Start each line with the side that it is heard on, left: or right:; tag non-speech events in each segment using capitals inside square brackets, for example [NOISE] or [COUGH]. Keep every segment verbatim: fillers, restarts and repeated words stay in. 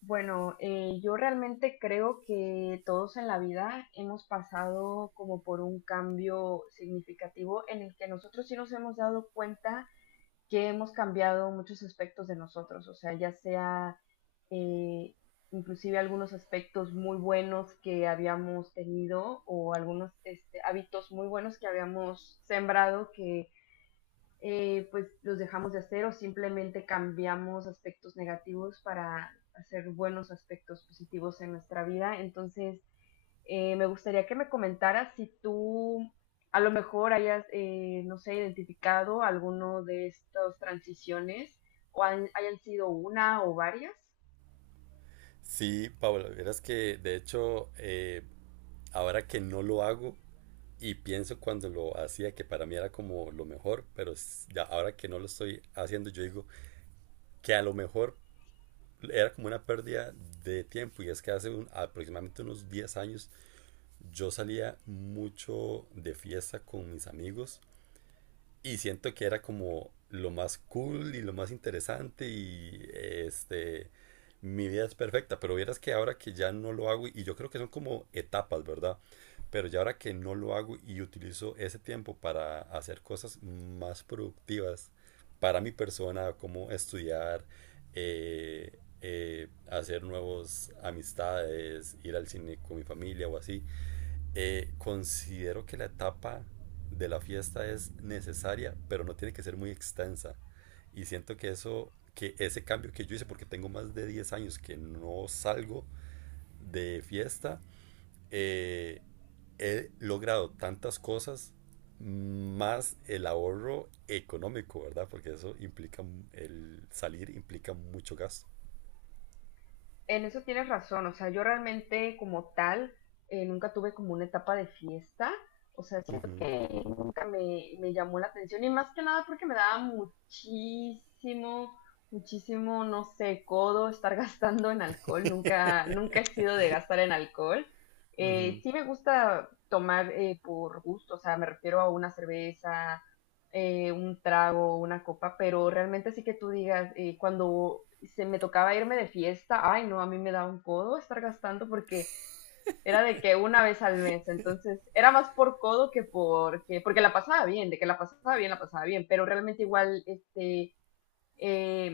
left: Bueno, eh, yo realmente creo que todos en la vida hemos pasado como por un cambio significativo en el que nosotros sí nos hemos dado cuenta que hemos cambiado muchos aspectos de nosotros, o sea, ya sea eh, inclusive algunos aspectos muy buenos que habíamos tenido o algunos este, hábitos muy buenos que habíamos sembrado que eh, pues los dejamos de hacer o simplemente cambiamos aspectos negativos para hacer buenos aspectos positivos en nuestra vida. Entonces, eh, me gustaría que me comentaras si tú a lo mejor hayas, eh, no sé, identificado alguno de estas transiciones o han- hayan sido una o varias.
right: Sí, Paula, verás que de hecho eh, ahora que no lo hago y pienso cuando lo hacía que para mí era como lo mejor, pero s- ya ahora que no lo estoy haciendo yo digo que a lo mejor era como una pérdida de tiempo y es que hace un- aproximadamente unos diez años yo salía mucho de fiesta con mis amigos. Y siento que era como lo más cool y lo más interesante y este, mi vida es perfecta, pero vieras que ahora que ya no lo hago, y yo creo que son como etapas, ¿verdad? Pero ya ahora que no lo hago y utilizo ese tiempo para hacer cosas más productivas para mi persona, como estudiar, eh, eh, hacer nuevas amistades, ir al cine con mi familia o así, eh, considero que la etapa de la fiesta es necesaria, pero no tiene que ser muy extensa. Y siento que eso, que ese cambio que yo hice, porque tengo más de diez años que no salgo de fiesta, eh, he logrado tantas cosas más el ahorro económico, ¿verdad? Porque eso implica, el salir implica mucho gasto.
left: En eso tienes razón, o sea, yo realmente como tal eh, nunca tuve como una etapa de fiesta, o sea, sí
right: Uh -huh.
left: nunca me, me llamó la atención y más que nada porque me daba muchísimo, muchísimo, no sé, codo estar [LAUGHS] gastando en alcohol. Nunca, nunca he sido de gastar en alcohol. Eh, sí me gusta tomar eh, por gusto, o sea, me refiero a una cerveza, eh, un trago, una copa, pero realmente sí que tú digas, eh, cuando se me tocaba irme de fiesta, ay no, a mí me da un codo estar gastando porque era de que una vez al mes, entonces era más por codo que porque, porque la pasaba bien, de que la pasaba bien, la pasaba bien, pero realmente igual, este, eh,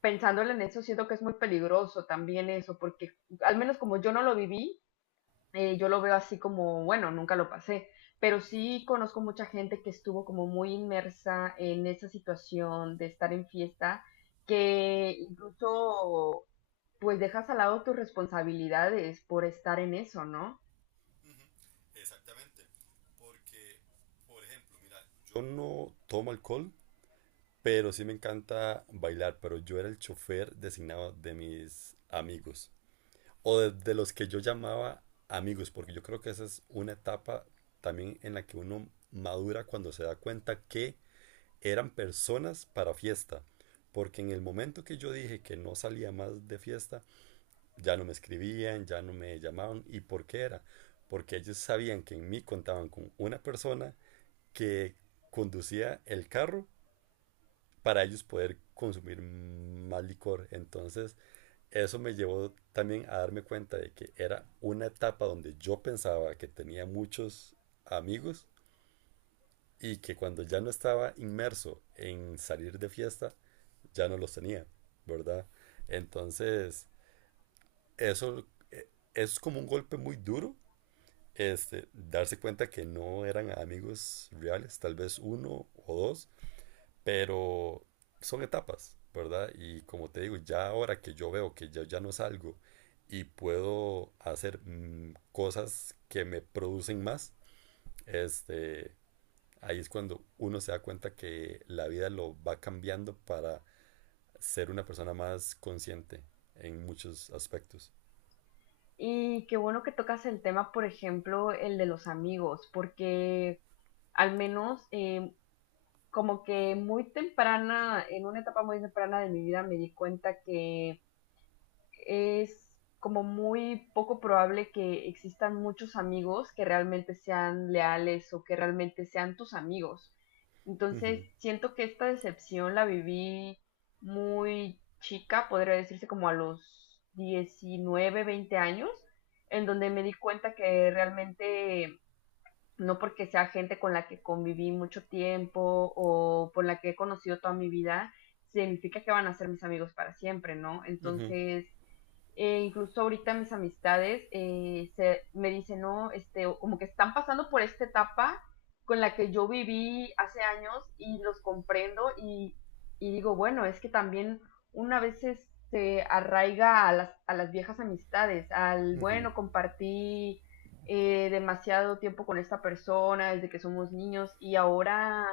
left: pensándole en eso, siento que es muy peligroso también eso, porque al menos como yo no lo viví, eh, yo lo veo así como, bueno, nunca lo pasé, pero sí conozco mucha gente que estuvo como muy inmersa en esa situación de estar en fiesta, que incluso pues dejas al lado tus responsabilidades por estar en eso, ¿no?
right: Porque, por ejemplo, mira, yo no tomo alcohol, pero sí me encanta bailar, pero yo era el chofer designado de mis amigos o de, de los que yo llamaba amigos, porque yo creo que esa es una etapa también en la que uno madura cuando se da cuenta que eran personas para fiesta. Porque en el momento que yo dije que no salía más de fiesta, ya no me escribían, ya no me llamaban. ¿Y por qué era? Porque ellos sabían que en mí contaban con una persona que conducía el carro para ellos poder consumir más licor. Entonces, eso me llevó también a darme cuenta de que era una etapa donde yo pensaba que tenía muchos amigos y que cuando ya no estaba inmerso en salir de fiesta, ya no los tenía, ¿verdad? Entonces, eso eh, es como un golpe muy duro, este, darse cuenta que no eran amigos reales, tal vez uno o dos, pero son etapas, ¿verdad? Y como te digo, ya ahora que yo veo que ya, ya no salgo y puedo hacer mm, cosas que me producen más, este, ahí es cuando uno se da cuenta que la vida lo va cambiando para ser una persona más consciente en muchos aspectos.
left: Y qué bueno que tocas el tema, por ejemplo, el de los amigos, porque al menos eh, como que muy temprana, en una etapa muy temprana de mi vida me di cuenta que es como muy poco probable que existan muchos amigos que realmente sean leales o que realmente sean tus amigos. Entonces,
right: Ujú,
left: siento que esta decepción la viví muy chica, podría decirse como a los diecinueve veinte años, en donde me di cuenta que realmente no porque sea gente con la que conviví mucho tiempo o por la que he conocido toda mi vida, significa que van a ser mis amigos para siempre, ¿no?
right: ujú,
left: Entonces, eh, incluso ahorita mis amistades eh, se, me dicen, no, este, como que están pasando por esta etapa con la que yo viví hace años y los comprendo y, y digo, bueno, es que también una vez se arraiga a las, a las viejas amistades, al,
right: ujú.
left: bueno, compartí eh, demasiado tiempo con esta persona desde que somos niños y ahora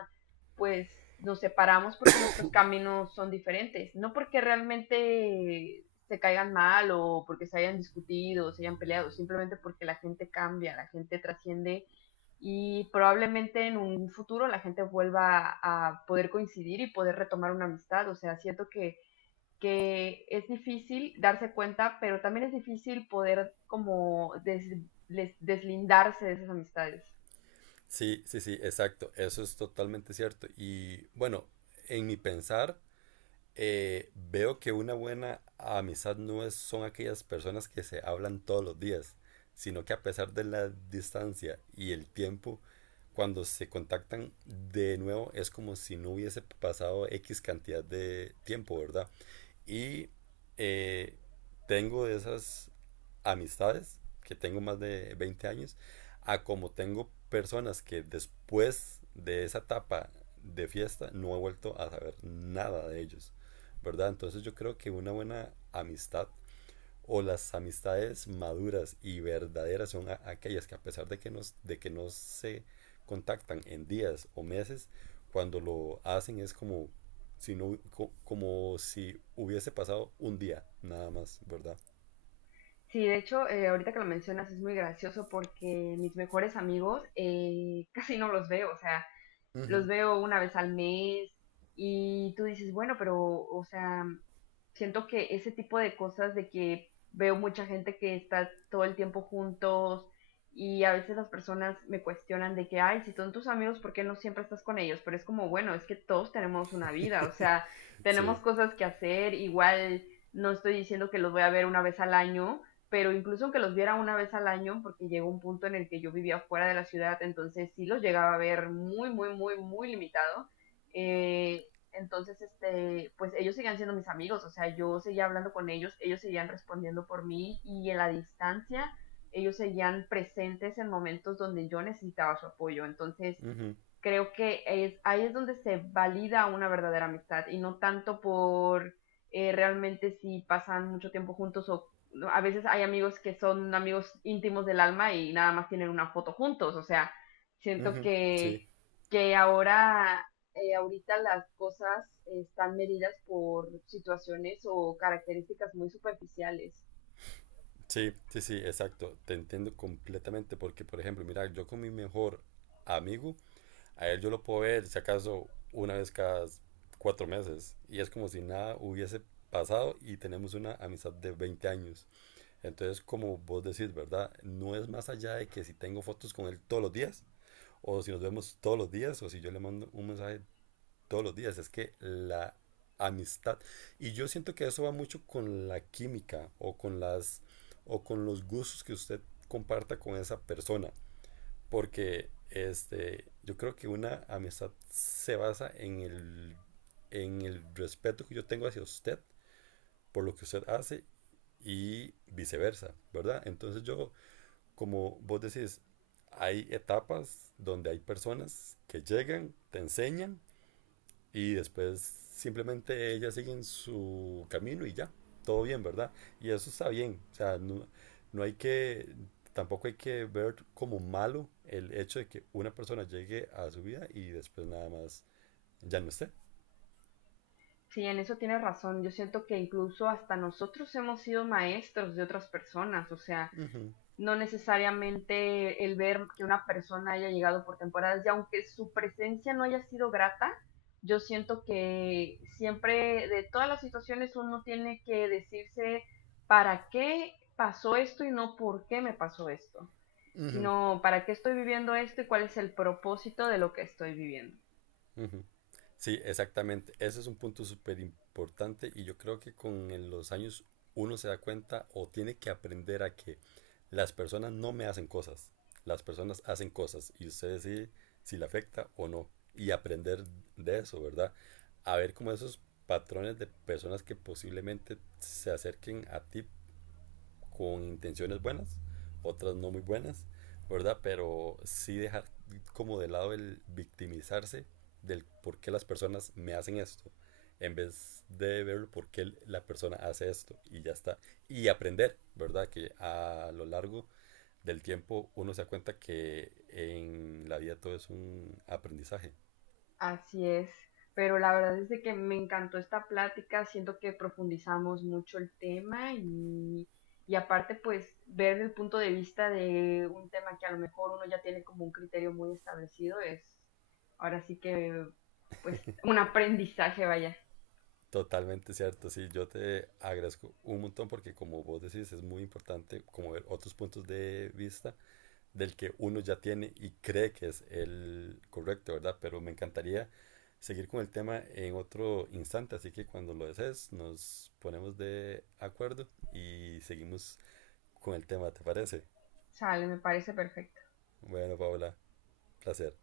left: pues nos separamos porque nuestros caminos son diferentes, no porque realmente se caigan mal o porque se hayan discutido o se hayan peleado, simplemente porque la gente cambia, la gente trasciende y probablemente en un futuro la gente vuelva a poder coincidir y poder retomar una amistad. O sea, siento que, que es difícil darse cuenta, pero también es difícil poder como des- les- deslindarse de esas amistades.
right: Sí, sí, sí, exacto. Eso es totalmente cierto. Y bueno, en mi pensar, Eh, veo que una buena amistad no es, son aquellas personas que se hablan todos los días, sino que a pesar de la distancia y el tiempo, cuando se contactan de nuevo es como si no hubiese pasado X cantidad de tiempo, ¿verdad? Y eh, tengo de esas amistades, que tengo más de veinte años, a como tengo personas que después de esa etapa de fiesta no he vuelto a saber nada de ellos, ¿verdad? Entonces yo creo que una buena amistad o las amistades maduras y verdaderas son aquellas que a pesar de que, nos, de que no se contactan en días o meses, cuando lo hacen es como si, no, hu- co- como si hubiese pasado un día nada más, ¿verdad?
left: Sí, de hecho, eh, ahorita que lo mencionas es muy gracioso porque mis mejores amigos eh, [LAUGHS] casi no los veo, o sea, los
right: Ujú.
left: veo una vez al mes y tú dices, bueno, pero, o sea, siento que ese tipo de cosas de que veo mucha gente que está todo el tiempo juntos y a veces las personas me cuestionan de que, ay, si son tus amigos, ¿por qué no siempre estás con ellos? Pero es como, bueno, es que todos tenemos una vida, o sea, tenemos
right: Sí,
left: cosas que hacer, igual no estoy diciendo que los voy a ver una vez al año pero incluso aunque los viera una vez al año, porque llegó un punto en el que yo vivía fuera de la ciudad, entonces sí los llegaba a ver muy, muy, muy, muy limitado. Eh, entonces, este, pues ellos seguían siendo mis amigos, o sea, yo seguía hablando con ellos, ellos seguían respondiendo por mí y en la distancia ellos seguían presentes en momentos donde yo necesitaba su apoyo. Entonces,
right: ujú,
left: creo que es, ahí es donde se valida una verdadera amistad y no tanto por eh, realmente si pasan mucho tiempo juntos o no, a veces hay amigos que son amigos íntimos del alma y nada más tienen una foto juntos, o sea, siento
right: ujú,
left: que,
right: sí,
left: que ahora, eh, ahorita las cosas están medidas por situaciones o características muy superficiales.
right: sí, sí, sí, exacto. Te entiendo completamente porque, por ejemplo, mira, yo con mi mejor amigo, a él yo lo puedo ver, si acaso, una vez cada cuatro meses. Y es como si nada hubiese pasado y tenemos una amistad de veinte años. Entonces, como vos decís, ¿verdad? No es más allá de que si tengo fotos con él todos los días, o si nos vemos todos los días, o si yo le mando un mensaje todos los días. Es que la amistad. Y yo siento que eso va mucho con la química o con las o con los gustos que usted comparta con esa persona. Porque este, yo creo que una amistad se basa en el, en el respeto que yo tengo hacia usted por lo que usted hace y viceversa, ¿verdad? Entonces yo, como vos decís, hay etapas donde hay personas que llegan, te enseñan y después simplemente ellas siguen su camino y ya, todo bien, ¿verdad? Y eso está bien, o sea, no, no hay que, tampoco hay que ver como malo el hecho de que una persona llegue a su vida y después nada más ya no esté.
left: Sí, en eso tienes razón, yo siento que incluso hasta nosotros hemos sido maestros de otras personas, o sea, no necesariamente el ver que una persona haya llegado por temporadas y aunque su presencia no haya sido grata, yo siento que siempre de todas las situaciones uno tiene que decirse para qué pasó esto y no por qué me pasó esto, sino para qué estoy viviendo esto y cuál es el propósito de lo que estoy viviendo.
right: Ujú. Sí, exactamente. Ese es un punto súper importante y yo creo que con el- los años uno se da cuenta o tiene que aprender a que las personas no me hacen cosas, las personas hacen cosas y usted decide si le afecta o no y aprender de eso, ¿verdad? A ver como esos patrones de personas que posiblemente se acerquen a ti con intenciones buenas, otras no muy buenas, ¿verdad? Pero sí dejar como de lado el victimizarse del por qué las personas me hacen esto, en vez de ver por qué la persona hace esto y ya está. Y aprender, ¿verdad? Que a lo largo del tiempo uno se da cuenta que en la vida todo es un aprendizaje.
left: Así es, pero la verdad es de que me encantó esta plática, siento que profundizamos mucho el tema y, y aparte pues ver el punto de vista de un tema que a lo mejor uno ya tiene como un criterio muy establecido es ahora sí que pues un aprendizaje, vaya.
right: Totalmente cierto, sí, yo te agradezco un montón porque como vos decís es muy importante como ver otros puntos de vista del que uno ya tiene y cree que es el correcto, ¿verdad? Pero me encantaría seguir con el tema en otro instante, así que cuando lo desees nos ponemos de acuerdo y seguimos con el tema, ¿te parece?
left: Sale, me parece perfecto.
right: Bueno, Paola, placer.